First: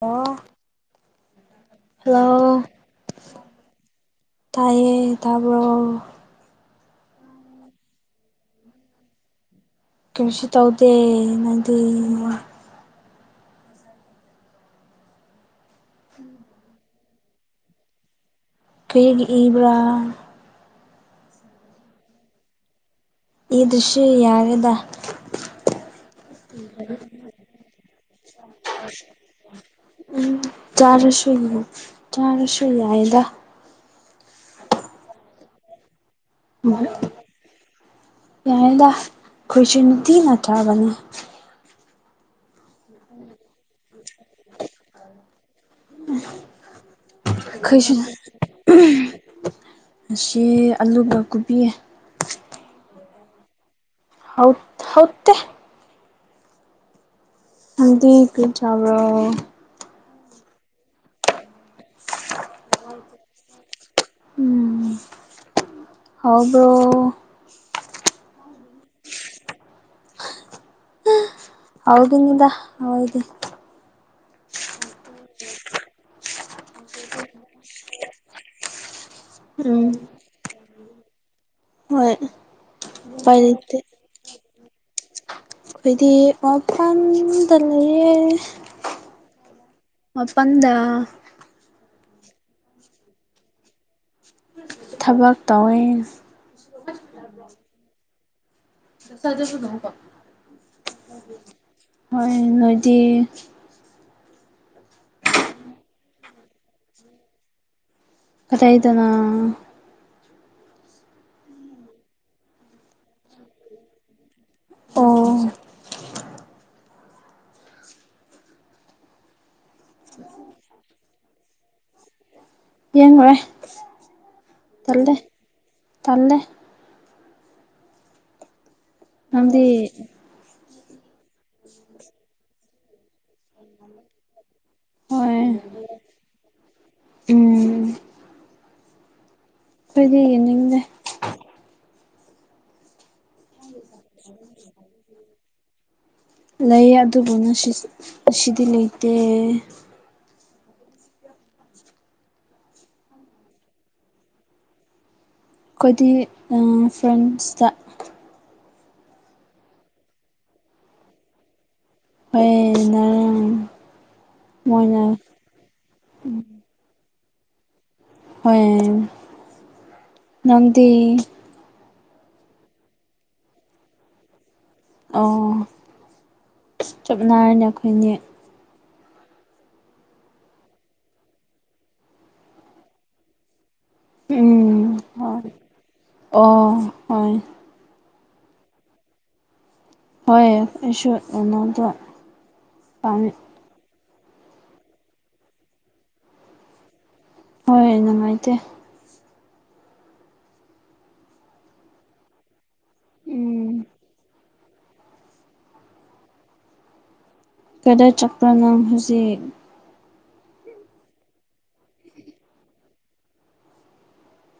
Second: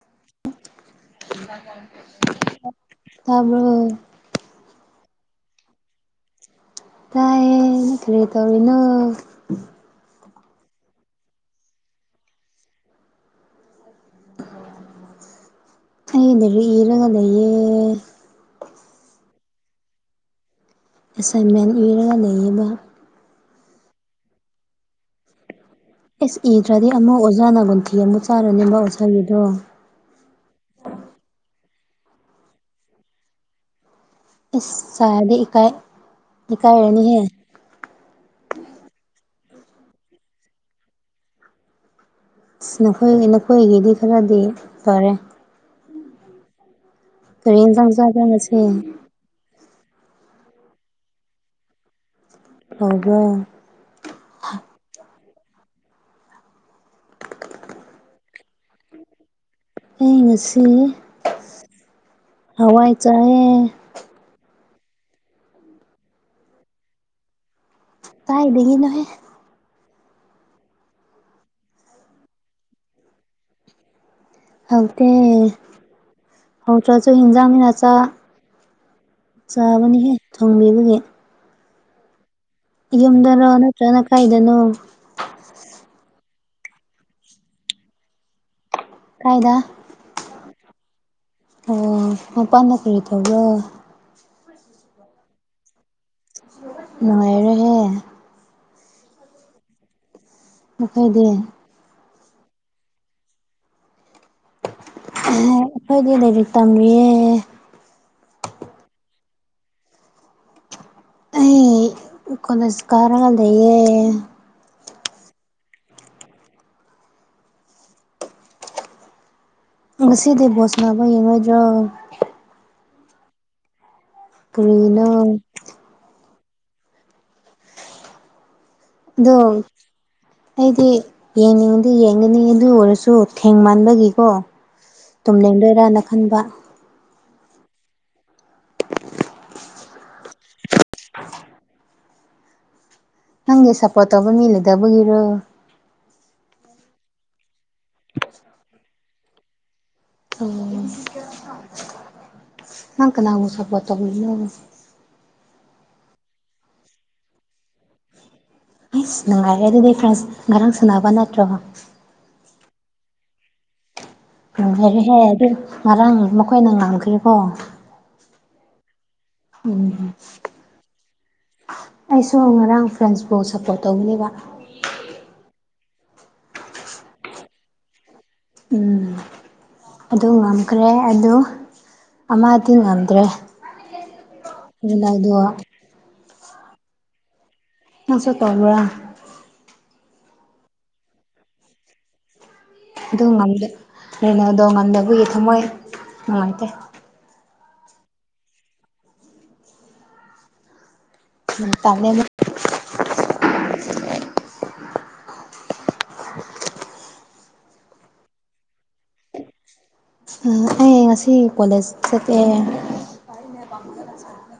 ꯑꯣ ꯍꯜꯂꯣ ꯇꯥꯕ꯭ꯔꯣ ꯇꯥꯏꯌꯦ ꯇꯥꯕ꯭ꯔꯣ ꯇꯥꯏꯌꯦ ꯀꯔꯤ ꯇꯧꯔꯤꯅꯣ ꯀꯩꯁꯨ ꯇꯧꯗꯦ ꯅꯪꯗꯤ ꯑꯩ ꯗꯥꯏꯔꯤ ꯏꯔꯒ ꯂꯩꯌꯦ ꯀꯔꯤꯒꯤ ꯏꯕ꯭ꯔꯥ ꯑꯦꯁꯥꯏꯟꯃꯦꯟ ꯏꯔꯒ ꯂꯩꯔꯤꯕ ꯏꯗ꯭ꯔꯁꯨ ꯌꯥꯔꯦꯗ ꯑꯦꯁ ꯏꯗ꯭ꯔꯗꯤ ꯑꯃꯨꯛ ꯑꯣꯖꯥ ꯅꯥꯒꯨꯟꯊꯤ ꯑꯃꯨꯛ ꯆꯥꯔꯅꯤ ꯃꯥ ꯑꯣꯖꯥꯒꯤꯗꯣ ꯎꯝ ꯆꯥꯔꯁꯨ ꯆꯥꯔꯁꯨ ꯌꯥꯏꯗ ꯏꯁ ꯁꯔꯗꯤ ꯏꯀꯥꯏ ꯏꯀꯥꯏꯔꯅꯤꯍꯦ ꯌꯥꯗ ꯑꯩꯈꯣꯏꯁꯨ ꯅꯨꯠꯇꯤ ꯅꯠꯇ꯭ꯔꯕꯅꯤ ꯑꯁ ꯅꯈꯣꯏ ꯅꯈꯣꯏꯒꯤꯗꯤ ꯈꯔꯗꯤ ꯐꯔꯦ ꯀꯔꯤ ꯏꯟꯖꯥꯡ ꯈꯣꯏꯁꯨ ꯆꯥꯕ꯭ꯔꯥ ꯉꯁꯤ ꯉꯁꯤ ꯑꯂꯨꯒ ꯀꯨꯕꯤ ꯍꯥꯎꯕ꯭ꯔꯣ ꯍꯥꯎ ꯍꯥꯎꯇꯦ ꯅꯪꯗꯤ ꯀꯔꯤ ꯆꯥꯕ꯭ꯔꯣ ꯑꯩ ꯉꯁꯤ ꯍꯋꯥꯏ ꯆꯥꯏꯌꯦ ꯎꯝ ꯍꯥꯎꯕ꯭ꯔꯣ ꯀꯥꯏꯗꯒꯤꯅꯣꯍꯦ ꯍꯧꯒꯅꯤꯗ ꯍꯋꯥꯏꯗꯤ ꯈꯣꯇꯦ ꯍꯥꯎꯇ꯭ꯔꯁꯨ ꯍꯤꯟꯖꯥꯡ ꯃꯤꯔ ꯆꯥ ꯎꯝ ꯆꯥꯕꯅꯤꯍꯦ ꯊꯣꯡꯕꯤꯕꯒꯤ ꯍꯣꯏ ꯎꯄꯥꯏ ꯌꯨꯝꯗꯅꯣ ꯂꯩꯇꯦ ꯅꯠꯇ꯭ꯔꯣꯅ ꯀꯥꯏꯗꯅꯣ ꯑꯩꯈꯣꯏꯗꯤ ꯑꯣꯐꯥꯟꯗ ꯂꯩꯌꯦ ꯀꯥꯏꯗ ꯃꯄꯗ ꯑꯣ ꯃꯄꯥꯟꯗ ꯀꯔꯤ ꯇꯧꯕ꯭ꯔꯣ ꯊꯕꯛ ꯇꯧꯋꯦ ꯅꯨꯡꯉꯥꯏꯔꯦ ꯍꯦ ꯁꯖꯁꯨ ꯅ ꯄ ꯅꯈꯣꯏꯗꯤ ꯍꯣꯏ ꯅꯣꯏꯗꯤ ꯑꯩꯈꯣꯏꯗꯤ ꯂꯥꯏꯔꯤꯛ ꯇꯝꯂꯤꯌꯦ ꯀꯗꯥꯥꯏꯗꯅꯥ ꯑꯩ ꯀꯣꯏꯅꯁꯀꯔꯥ ꯂꯩ ꯑꯣ ꯉꯁꯤꯗꯤ ꯕꯣꯜ ꯁꯥꯟꯅꯕ ꯌꯦꯡꯉꯣꯏꯗꯔ꯭ꯣ ꯌꯦꯡꯉꯨꯔꯦ ꯀꯅ [unintelligible] ꯇꯜꯦ ꯑꯗꯣ ꯅꯪꯗꯤ ꯑꯩꯗꯤ ꯌꯦꯡꯅꯤꯡꯉꯗꯤ ꯌꯦꯡꯒꯅꯤ ꯑꯗꯨ ꯑꯣꯏꯔꯁꯨ ꯊꯦꯡ ꯃꯟꯕꯒꯤꯀꯣ ꯇꯨꯝ ꯍꯣꯏ ꯅꯤꯡꯗꯣꯏꯔꯥꯅ ꯈꯟꯕ ꯎꯝ ꯑꯩꯈꯣꯏꯗꯤ ꯌꯦꯡꯅꯤꯡꯗꯦ ꯅꯪꯅ ꯁꯄꯣꯔꯠ ꯇꯧꯕ ꯃꯤ ꯂꯩꯇꯕꯒꯤꯔꯣ ꯂꯩ ꯑꯗꯨꯕꯨꯅ ꯁꯤꯗꯤ ꯂꯩꯇꯦ ꯑꯣ ꯅꯪꯀ ꯅꯅꯥꯕꯨ ꯁꯄ ꯇꯧꯕꯅ ꯑꯩꯈꯣꯏꯗꯤ ꯐ꯭ꯔꯥꯟꯁꯇ ꯑꯩꯁ ꯅꯨꯡꯉꯥꯏꯔꯦ ꯑꯗꯨꯗꯤ ꯐ꯭ꯔꯦꯟꯁ ꯉꯔꯥꯡ ꯁꯥꯟꯅꯕ ꯅꯠꯇ꯭ꯔꯣꯣ ꯑꯩ ꯅꯔꯥꯡ [unintelligible] ꯔꯍꯦ ꯑꯗꯨ ꯉꯔꯥꯡ ꯃꯈꯣꯏꯅ ꯉꯥꯡꯈ꯭ꯔꯤꯕꯣ ꯍꯣꯏ ꯎꯝ ꯅꯪꯗꯤ ꯑꯩꯁꯨ ꯉꯔꯥꯡ ꯐ꯭ꯔꯦꯟꯁꯄꯨ ꯁꯞꯄꯣꯔꯠ ꯇꯧꯕꯒꯅꯦꯕ ꯑꯣ ꯆꯞꯅꯔꯅꯦ ꯑꯩꯈꯣꯏꯅꯦ ꯎꯝ ꯑꯗꯨ ꯉꯝꯈ꯭ꯔꯦ ꯑꯗꯨ ꯑꯃꯗꯤ ꯉꯝꯗ꯭ꯔꯦ ꯎꯝ ꯍꯅꯗ ꯍꯣꯏ [unintelligible] ꯑꯣ ꯍꯣꯏ ꯅꯁꯨ ꯇꯧꯕ꯭ꯔ ꯍꯣꯏ ꯑꯩꯁꯨꯗ ꯑꯗꯨ ꯀꯩꯅꯣꯗꯣ ꯉꯝꯗꯕꯒꯤ ꯊꯝꯃꯣꯏ ꯅꯨꯡꯉꯥꯏꯇꯦ ꯍꯣꯏ ꯅꯨꯡꯉꯥꯏꯇꯦ ꯇꯥꯅꯅ [unintelligible] ꯎꯝ ꯀꯗ ꯆꯛꯄꯅꯣ ꯍꯧꯖꯤꯛ ꯑꯩ ꯉꯁꯤ ꯀꯣꯂꯦꯖ ꯆꯠꯇꯦ ꯄꯅꯦ ꯄꯝꯕꯂ ꯆꯔꯦ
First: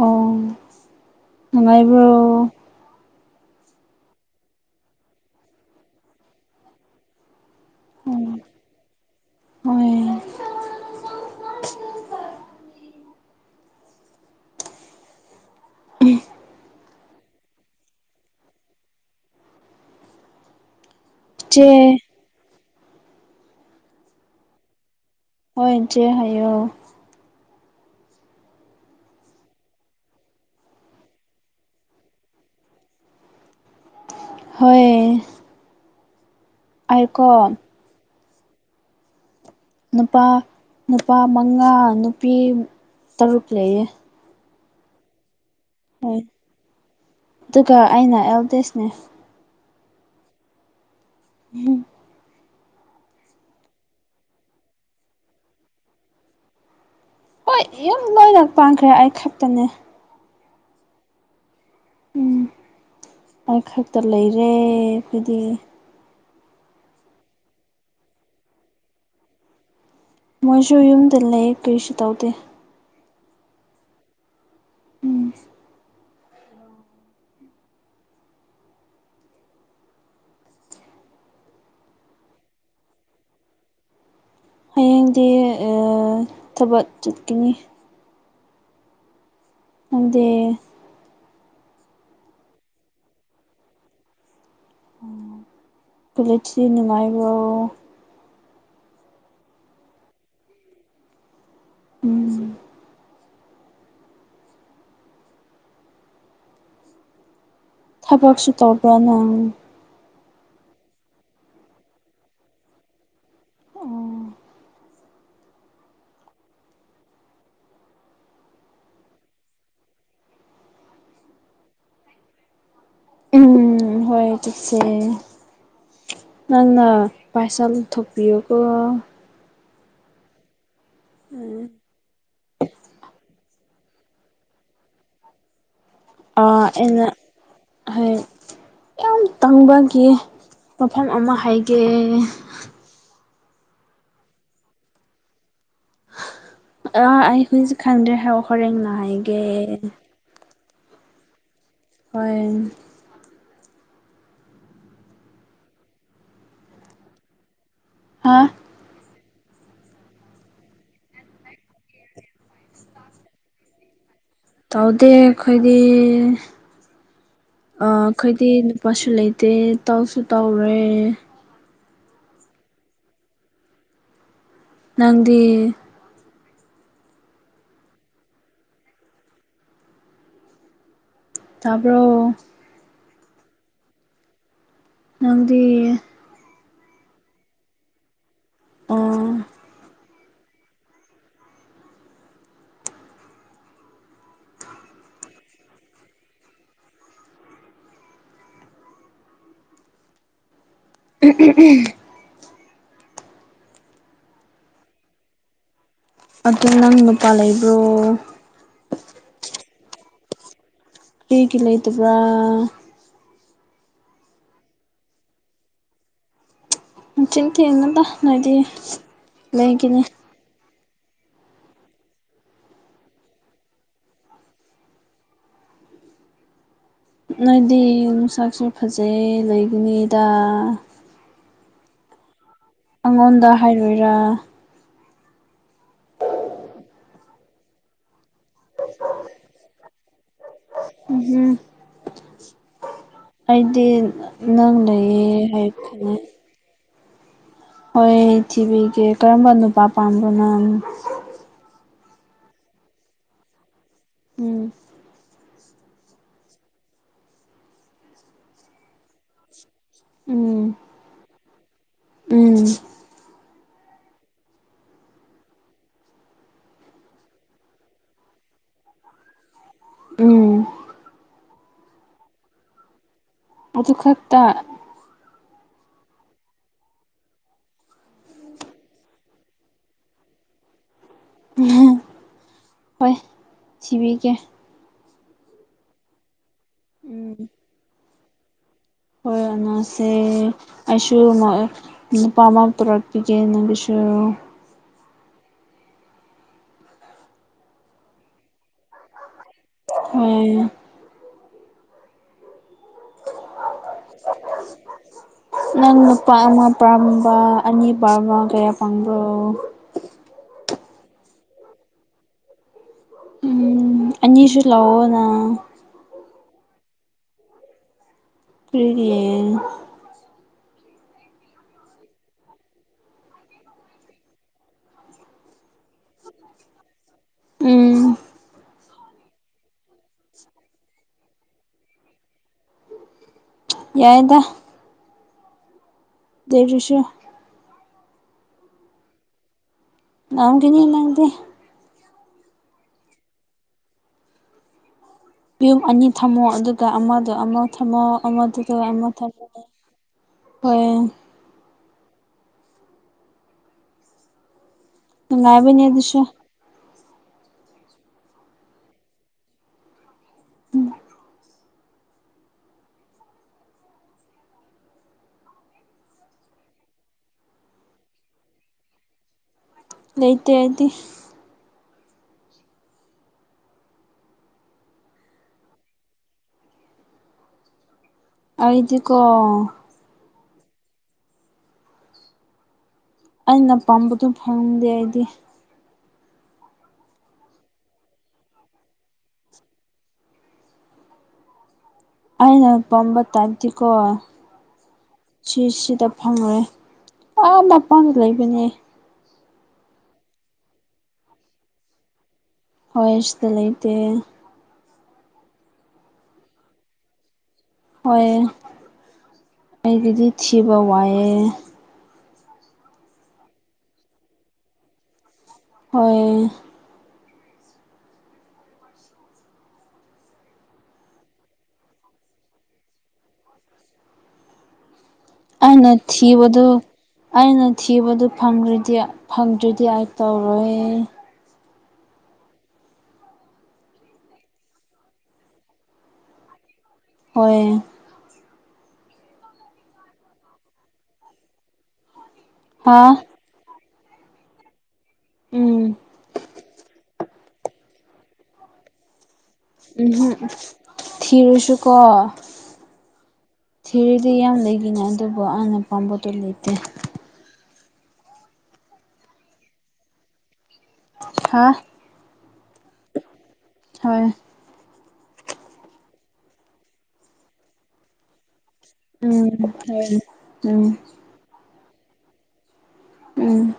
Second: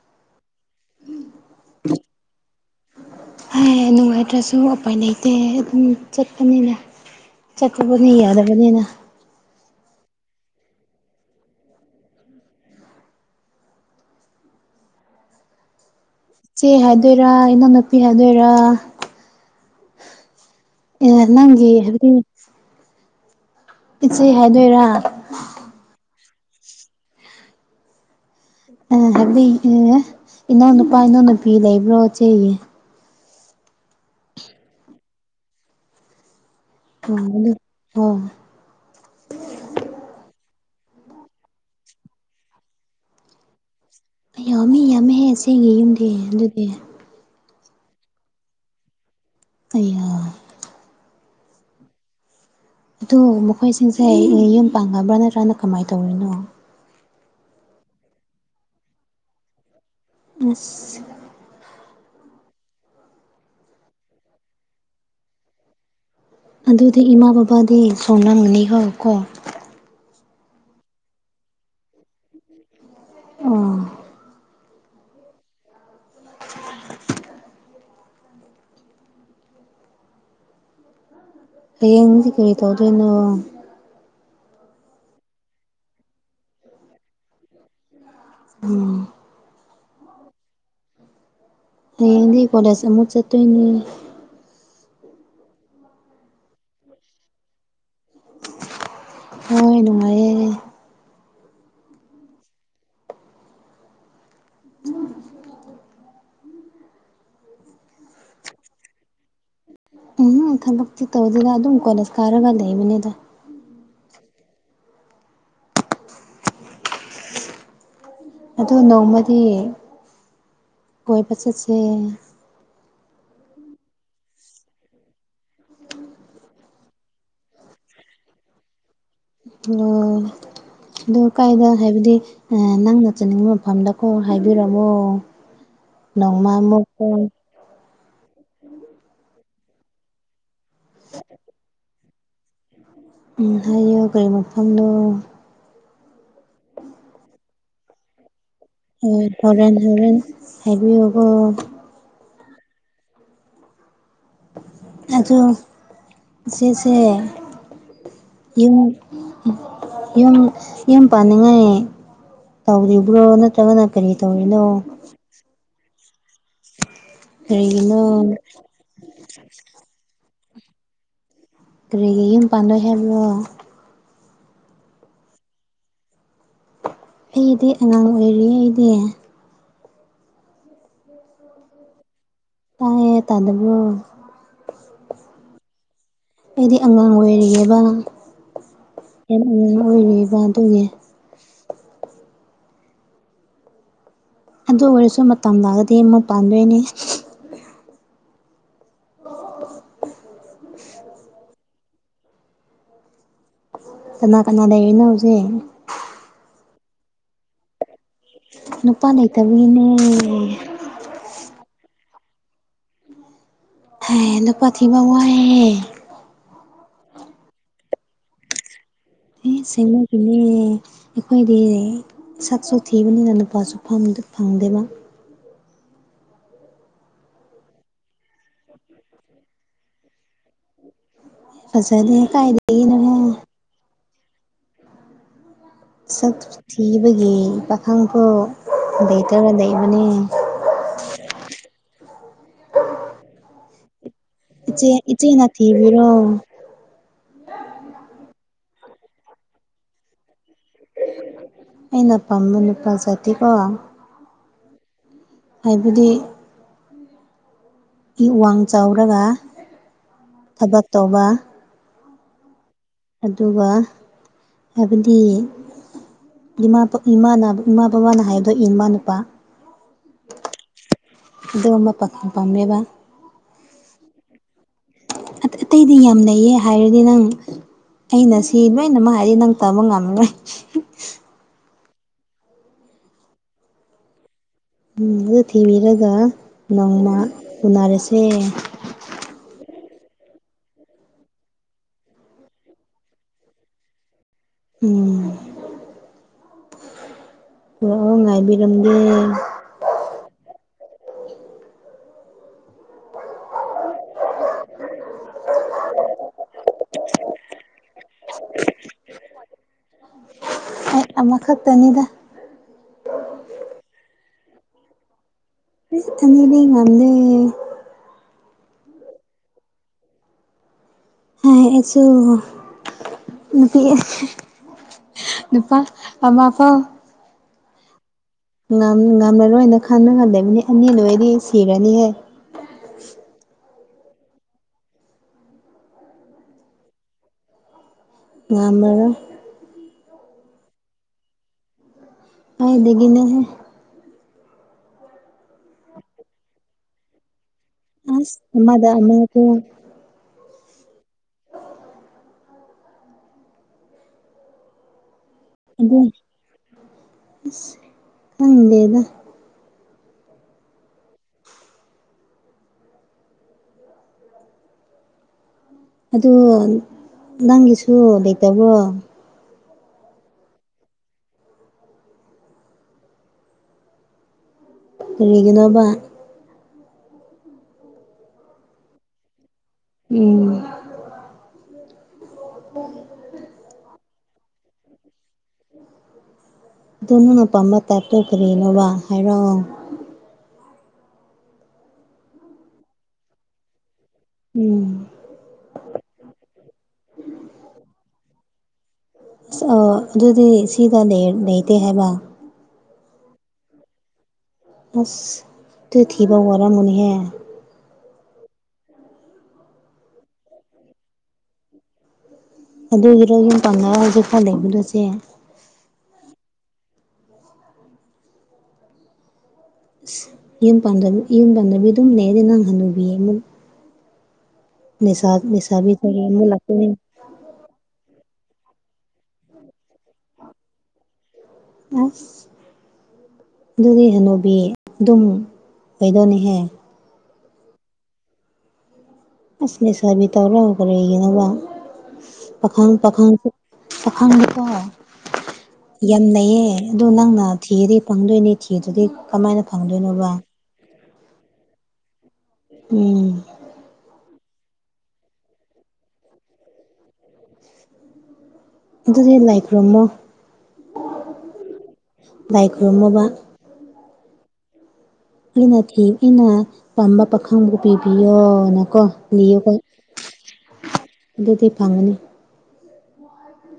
ꯑꯣ ꯅꯉꯥꯏꯕꯨ꯭ꯔꯣ ꯅꯨꯡꯉꯥꯏꯇ꯭ꯔꯁꯨ ꯎꯄꯥꯏ ꯂꯩꯇꯦ ꯑꯗꯨꯝ ꯆꯠꯄꯅꯤꯅ ꯆꯀꯕꯨꯅꯤ ꯌꯥꯗꯕꯅꯤꯅ ꯑꯣꯏ ꯎꯝ ꯏꯆꯦ ꯍꯥꯏꯗꯣꯏꯔꯥ ꯏꯅꯥꯎꯅꯨꯄꯤ ꯍꯥꯏꯗꯣꯏꯔꯥ ꯅꯪꯒꯤ ꯆꯦ ꯍꯥꯏꯗꯤ ꯏꯆꯦ ꯍꯥꯏꯗꯣꯏꯔ ꯍꯣꯏ ꯏꯆꯦ ꯍꯥꯏꯌꯣ ꯑꯩꯅ ꯍꯥꯏꯕꯗꯤ ꯏꯅꯥꯎ ꯅꯨꯄꯥ ꯅꯪ ꯅꯨꯄꯤ ꯂꯩꯕ꯭ꯔꯣ ꯆꯦꯌꯦ ꯍꯣꯏ ꯎ ꯑꯩꯀꯣ ꯍ [unintelligible] ꯅꯨꯄꯥ ꯅꯨꯄꯥ ꯃꯉꯥ ꯅꯨꯄꯤ ꯇꯔꯨꯛ ꯂꯩꯌꯦ ꯌꯥꯝꯃꯤ ꯌꯥꯝꯃꯦꯍꯦꯆꯦꯡꯒꯤ ꯌꯨꯝꯗꯤ ꯍꯣꯏ ꯑꯗꯨꯗꯤ ꯑꯗꯨꯒ ꯑꯩꯅ ꯑꯦꯜꯗꯦꯁꯅꯦ ꯑꯩ ꯎꯝ ꯑꯗꯣ ꯃꯈꯣꯏꯁꯤꯡꯁꯦ ꯌꯨꯝ ꯄꯥꯡꯉꯕ꯭ꯔ ꯅꯠꯇ꯭ꯔꯅ ꯀꯃꯥꯏꯅ ꯇꯧꯔꯤꯅꯣ ꯍꯣꯏ ꯌꯨꯝ ꯂꯣꯏꯅ ꯄꯥꯟꯈ꯭ꯔꯦ ꯑꯩ ꯈꯛꯇꯅꯦ ꯑꯁ ꯎꯝ ꯑꯩꯈꯛꯇ ꯂꯩꯔꯦ ꯍꯥꯏꯗꯤ ꯑꯗꯨꯗꯤ ꯏꯃꯥ ꯕꯕꯥꯗꯤ ꯁꯣꯜꯂꯝꯒꯅꯤ ꯀꯣ ꯃꯣꯏꯁꯨ ꯌꯨꯝꯗ ꯂꯩ ꯀꯔꯤꯁꯨ ꯇꯧꯗꯦ ꯑꯥ ꯎꯝ ꯍꯌꯦꯡꯗꯤ ꯀꯔꯤ ꯇꯧꯗꯣꯏꯅꯣ ꯍꯌꯦꯡꯗꯤ ꯊꯕꯛ ꯆꯠꯀꯅꯤ ꯎꯝ ꯅꯪꯗꯤ ꯍꯌꯦꯡꯗꯤ ꯀꯣꯂꯦꯖ ꯑꯃꯨꯛ ꯆꯠꯇꯣꯏꯅꯦ ꯀꯂꯊ ꯅꯨꯡꯉꯥꯏꯕ [unintelligible] ꯍ ꯅꯨꯡꯉꯥꯏꯌꯦ ꯎꯝ ꯎꯝ [unintelligible] ꯊꯕꯛꯁꯨ ꯇꯧꯕ꯭ꯔ ꯅꯪ ꯎꯝ ꯊꯕꯛꯇꯤ ꯇꯧꯁꯤꯗ ꯑꯗꯨꯝ ꯀꯣꯂꯦꯖ ꯀꯥꯔꯒ ꯂꯩꯕꯅꯤꯗ ꯎ ꯑꯗꯣ ꯅꯣꯡꯃꯗꯤ ꯀꯣꯏꯕ ꯆꯠꯁꯦ ꯎꯝ ꯍꯣꯏ ꯆꯛꯁꯦ ꯅꯪꯅ ꯄꯩꯁꯥ ꯂꯧꯊꯣꯛꯄꯤꯌꯨꯀꯣ ꯂꫭ ꯑꯗꫭ ꯀꯥꯏꯗ ꯍꯥꯏꯕꯗꯤ ꯅꯪꯅ ꯆꯠꯅꯤꯡꯕ ꯃꯐꯝꯗ ꯀꯣ ꯍꯥꯏꯕꯤꯔꯝꯃꯣ ꯑꯗꯨ ꯑꯩꯅ ꯍꯥꯏ ꯌꯥꯝ ꯇꯥꯡꯕꯒꯤ ꯃꯐꯝ ꯑꯃ ꯍꯥꯏꯒꯦ ꯍ ꯔꯤ ꯃꯐꯝꯐꯝꯗꯣ ꯑꯥ ꯑꯩ ꯍꯧꯖꯤꯁ ꯈꯪꯗ꯭ꯔꯦ ꯍꯥꯏꯔꯑꯣ ꯑꯣ ꯍꯣꯔꯦꯟ ꯍꯣꯔꯦꯟ ꯍꯥꯏꯕꯤꯌꯨꯀꯣ ꯍꯣꯏ ꯑꯗꯣ ꯏꯆꯦꯁꯦ ꯍꯥꯐ ꯌꯨꯝ ꯌꯨꯝ ꯌꯨꯝ ꯄꯥꯅꯤꯡꯉꯥꯏ ꯇꯥꯎꯗꯣ ꯏꯕꯣ ꯅꯣ ꯆꯉ ꯀꯔꯤ ꯇꯧꯔꯤꯅꯣ ꯇꯧꯗꯦ ꯑꯩꯈꯣꯏꯗꯤ ꯑ ꯀꯔꯤꯒꯤꯅꯣ ꯑꯩꯈꯣꯏꯗꯤ ꯄꯣꯠꯁꯨ ꯂꯩꯇꯦ ꯇꯧꯁꯨ ꯇꯧꯔꯦ ꯀꯔꯤꯒ ꯌꯨꯝ ꯄꯥꯟꯗꯣꯏ ꯍꯥꯏꯕ꯭ꯔꯣ ꯅꯪꯗꯤ ꯑꯩꯗꯤ ꯑꯉꯥꯡ ꯑꯣꯏꯔꯤꯌꯦ ꯑꯩꯗꯤ ꯇꯥꯕ꯭ꯔꫭ ꯇꯥꯏꯌꯦ ꯇꯥꯗꯕ꯭ꯔꯣ ꯑꯗꯨꯗꯤ ꯑꯩꯗꯤ ꯑꯉꯥꯡ ꯑꯣꯏꯔꯤꯌꯦꯕ ꯑꯣ ꯌꯥꯝ ꯑꯉꯥꯡ ꯑꯣꯏꯔꯤꯕ ꯑꯗꯨꯒꯤ ꯑꯗꯨ ꯑꯣꯏꯔꯁꯨ ꯃꯇꯝ ꯂꯥꯛꯑꯒꯗꯤ ꯑꯃꯨꯛ ꯄꯥꯟꯗꯣꯏꯅꯦ ꯎꯝ ꯎꯝ ꯎꯝ ꯀꯅꯥ ꯀꯅꯥ ꯂꯩ ꯑꯩꯅ ꯍꯧꯖꯤꯛ ꯑꯗꯨ ꯅꯪ ꯅꯨꯄꯥ ꯂꯩꯕ꯭ꯔꯣ ꯅꯨꯄꯥ ꯂꯩꯇꯕꯤꯒꯤꯅꯦ ꯀꯔꯤꯒꯤ ꯂꯩꯇꯕ꯭ꯔꯥ ꯍꯥꯏ ꯅꯨꯄꯥ ꯊꯤꯕꯉ ꯍꯥꯏꯍꯦ ꯃꯆꯤꯟ ꯊꯤꯒꯅꯨꯗ ꯅꫭꯏꯗꯤ ꯑꯩ ꯑꯁꯦꯡꯕꯒꯤꯅꯦ ꯑꯩꯈꯣꯏꯗꯤ ꯁꯛꯁꯨ ꯊꯤꯕꯅꯤꯅ ꯅꯨꯄꯥꯁꯨ ꯐꯪꯗꯦꯕ ꯅꯣꯏꯗꯤ ꯅꯨꯁꯥꯛꯁꯨ ꯐꯖꯩ ꯂꯩꯒꯅꯤꯗ ꯐꯖꯗꯦ ꯀꯥꯏꯗꯩ ꯑꯩꯉꯣꯟꯗ ꯍꯥꯏꯔꯣꯏꯔꯥ ꯁꯛ ꯊꯤꯕꯒꯤ ꯄꯥꯈꯪꯐꯨ ꯂꯩꯇꯔ ꯂꯩꯕꯅꯤ ꯝ ꯑꯩꯗꯤ ꯅꯪ ꯏꯆꯦ ꯂꯩꯌꯦ ꯏꯆꯦꯅ ꯊꯤꯕꯤꯔꯣ ꯍꯥꯏꯕꯅꯦ ꯍꯣꯏ ꯊꯤꯕꯤꯒꯦ ꯀꯔꯝꯕ ꯅꯨꯄꯥ ꯄꯥꯝꯕꯅꯣ ꯑꯩꯅ ꯄꯥꯝꯕ ꯅꯨꯄꯥ ꯖꯥꯇꯤꯀꯣ ꯎꯝ ꯍꯥꯏꯕꯗꯤ ꯏ ꯋꯥꯡ ꯆꯥꯎꯔꯒ ꯎꯝ ꯊꯕꯛ ꯇꯧꯕ ꯎꯝ ꯑꯗꯨꯒ ꯍꯥꯏꯕꯗꯤ ꯏꯃꯥ ꯏꯃꯥ ꯏꯃꯥ ꯕꯕꯥꯅ ꯍꯥꯏꯕꯗꯣ ꯏ ꯏꯃꯥ ꯅꯨꯄꯥ ꯎꯝ ꯑꯗꯨꯝꯕ ꯄ ꯄꯥꯝꯦꯕ ꯑꯗꯨ ꯈꯛꯇ ꯑꯇꯩꯗꯤ ꯌꯥꯝ ꯂꯩꯌꯦ ꯍꯥꯏꯔꯗꯤ ꯅꯪ ꯑꯩꯅ ꯁꯤ ꯂꯣꯏꯅꯃꯛ ꯍꯥꯏꯗꯤ ꯅꯪ ꯇꯕ ꯉꯝꯃꯤꯈꯦ ꯎ ꯍꯣꯏ ꯁꯤꯕꯤꯒꯦ ꯎꯝ ꯑꯗꯨ ꯊꯤꯕꯤꯔꯒ ꯅꯣꯡꯃ ꯎꯝ ꯎꯅꯔꯁꯦ ꯍꯣꯏ ꯑꯅꯁꯦ ꯑꯩꯁꯨ ꯅꯨꯄꯥ ꯑꯃ ꯄꯨꯔꯛꯄꯤꯒꯦꯅꯒꯤꯁꯨ ꯎꯝ ꯄꯨꯔ ꯉꯥꯏꯕꯤꯔꯝꯒꯦ ꯎꯝ ꯅꯪ ꯅꯨꯄꯥ ꯑꯃ ꯄꯥꯝꯕ ꯑꯅꯤ ꯄꯥꯝꯕ ꯀꯌꯥ ꯄꯥꯝꯕ꯭ꯔꫭ ꯑꯃꯈꯛꯇꯅꯤꯗ ꯎꯝ ꯑꯅꯤꯁꯨ ꯂꯧꯑꯣ ꯅ ꯑꯅꯤ ꯂꯩ ꯉꯝ ꯂꯩ ꯄ꯭ꯔꯤꯔꯤꯌꯦ ꯍꯥꯏꯁꯨ ꯅꯨꯄꯤ ꯅꯨꯄꯥ ꯄꯥꯝꯃꯥꯑꯕꯣ ꯎꯝ ꯉꯝ ꯉꯝꯂꯔꯣꯏꯅ ꯈꯟꯜꯒ ꯂꯩꯕꯅꯤ ꯑꯅꯤ ꯂꯣꯏꯔꯗꯤ ꯁꯤꯔꯅꯤꯍꯦ ꯌꯥꯏꯗ ꯗꯦꯔꯤꯁꯣ ꯉꯝꯃꯔꯣꯏ ꯉꯝꯒꯅꯤ ꯅꯪꯗꯤ ꯀꯥꯏꯗꯒꯤꯅꯣꯍꯦ ꯌꯨꯝ ꯑꯅꯤ ꯊꯝꯃꯣ ꯑꯗꯨꯒ ꯑꯃꯗ ꯑꯃ ꯊꯝꯃꯣ ꯑꯁ ꯑꯃꯗꯨꯗ ꯑꯃꯗ ꯑꯃ ꯑꯃꯗꯣ ꯊꯝꯃꯣ ꯍꯣꯏ ꯅꯨꯉꯥꯏꯕꯅꯤ ꯑꯗꯨꯁꯨ ꯑꯁ ꯈꯪꯗꯦꯗꯥ ꯑꯗꯨ ꯅꯪꯒꯤꯁꯨ ꯂꯩꯇꯕ꯭ꯔꯣ ꯂꯩꯇꯦ ꯑꯩꯗꯤ ꯀꯔꯤꯒꯤꯅꯣꯕ ꯑꯩꯗꯤꯀꯣ ꯎꯝ [inaudible] ꯑꯩꯅ ꯄꯥꯝꯕꯗꯨ ꯐꯪꯗꯦ ꯑꯩꯗꯤ ꯑꯗꯨꯣ ꯅꯪꯅ ꯄꯥꯝꯕ ꯇꯥꯏꯞ ꯇꯣ ꯀꯔꯤꯅꯣꯕ ꯍꯥꯏꯔꯛꯑꯣ ꯑꯩꯅ ꯄꯝꯕ ꯇꯥꯏꯞꯇꯤꯀꯣ ꯎꯝ ꯁꯤ ꯁꯤꯗ ꯐꯪꯉꯨꯔꯦ ꯑꯥ ꯃꯄꯥꯟꯗ ꯂꯩꯕꯅꯦ ꯑꯁ ꯑꯣ ꯑꯗꯨꯗꯤ ꯁꯤꯗ ꯂꯩꯇꯦ ꯍꯥꯏꯕ ꯍꯣꯏ ꯁꯤꯗ ꯂꯩꯇꯦ ꯑꯁ ꯇꯨ ꯊꯤꯕ ꯋꯥꯔꯝꯒꯅꯤꯍꯦ ꯍꯣꯏ ꯑꯩꯒꯤꯗꯤ ꯊꯤꯕ ꯋꯥꯏꯑꯦ ꯑꯗꯨꯒꯤꯔꯣ ꯌꯨꯝ ꯄꯟꯗꯅ ꯍꯧꯖꯤꯛ ꯐꯧ ꯂꯩꯕꯗꫭ ꯆꯦ ꯍꯣꯏ ꯑꯁ ꯌꯨꯝ ꯄꯥꯟꯕꯤ ꯌꯨꯝ ꯄꯥꯟꯗꯕꯤ ꯑꯗꯨꯝ ꯅꯦꯔꯗꯤ ꯅꯪ ꯍꯟꯅꯨꯕꯤ ꯑꯃꯨꯛ ꯅꯤꯁꯥ ꯑꯩꯅ ꯅꯤꯁꯥꯕꯤ ꯄꯔꯦꯡ ꯑꯃ ꯊꯤꯕꯗꯨ ꯂꯥꯛꯀꯅꯤ ꯑꯩꯅ ꯊꯤꯕꯗꯨ ꯐꯪꯗ꯭ꯔꯗꯤ ꯐꯪꯗ꯭꯭ꯔꯗꯤ ꯑꯩ ꯇꯧꯔꯣꯏ ꯑꯁ ꯑꯗꯨꯗꯤ ꯍꯅꯨꯕꯤ ꯑꯗꯨꯝ ꯀꯩꯗꯧꯅꯤꯍꯦ ꯍꯣꯏ ꯑꯁ ꯂꯩꯁꯥꯕꯤ ꯇꯧꯔ ꯀꯔꯤꯒꯤꯅꯣꯕ ꯄꯥꯈꯪ ꯍꯥ ꯄꯥꯈꯪ ꯄꯥꯈꯥꯡꯗꯀꯣ ꯎꯝ ꯌꯥꯝ ꯂꯩꯌꯦ ꯑꯗꯨ ꯅꯪꯅ ꯊꯤꯗꯤ ꯄꯥꯡꯗꯣꯏꯅꯦ ꯊꯤꯗꯗꯤ ꯎꯝꯍꯝ ꯊꯤꯔꯨꯁꯨ ꯀꯣ ꯎꯝ ꯊꯤꯔꯤꯗꯤ ꯌꯥꯝ ꯂꯩꯒꯤꯅꯦ ꯑꯗꯨꯕꯨ ꯑꯩꯅ ꯄꯥꯝꯕꯗꯣ ꯂꯩꯇꯦ ꯑꯗꯨꯗꯤ ꯂꯥꯏ ꯈꯨꯔꯨꯝꯃꯣ ꯍꯥ ꯂꯥꯏ ꯈꯨꯔꯨꯝꯃꯣꯕ ꯍꯣꯏ ꯑꯩꯅ ꯊꯦꯡ ꯑꯩꯅ ꯄꯥꯝꯕ ꯄꯥꯈꯪꯕꯨ ꯄꯤꯕꯤꯌꯣꯅ ꯀꯣ ꯎꯝ ꯅꯤꯌꯨꯀꯣ ꯍꯣꯏ ꯎꯝ ꯑꯗꯨꯗꯤ ꯐꯪꯒꯅꯤ ꯎꯝ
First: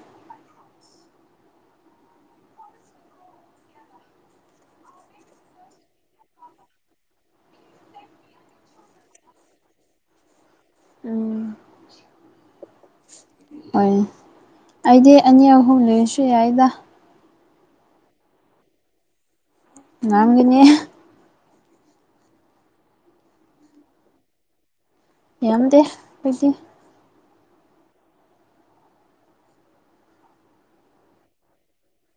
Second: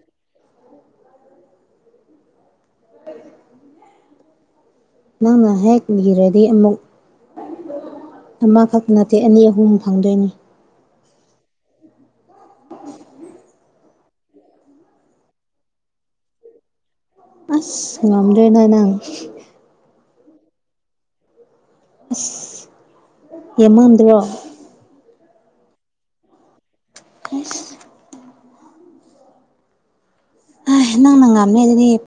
ꯅꯪꯅ ꯍꯦꯛ ꯅꯤꯔꯗꯤ ꯑꯃꯨꯛ ꯑꯃꯈꯛꯇ ꯅꯠꯇꯦ ꯑꯅꯤ ꯑꯍꯨꯝ ꯐꯪꯗꯣꯏꯅꯤ ꯎꯝ ꯍꯣꯏ ꯑꯩꯗꯤ ꯑꯅꯤ ꯑꯍꯨꯝ ꯂꯩꯔꯁꯨ ꯌꯥꯏꯗ ꯑꯁ ꯉꯗ꯭ꯔꯦꯅ ꯅꯪ ꯅꯪꯒꯅꯤ ꯑꯁ ꯌꯦꯃꯝꯗ꯭ꯔꯣ ꯌꯥꯝꯗꯦ [unintelligible] [unintelligible] ꯑꯩ ꯅꯪꯅ ꯉꯥꯝꯅꯦ ꯑꯗꯨꯗꯤ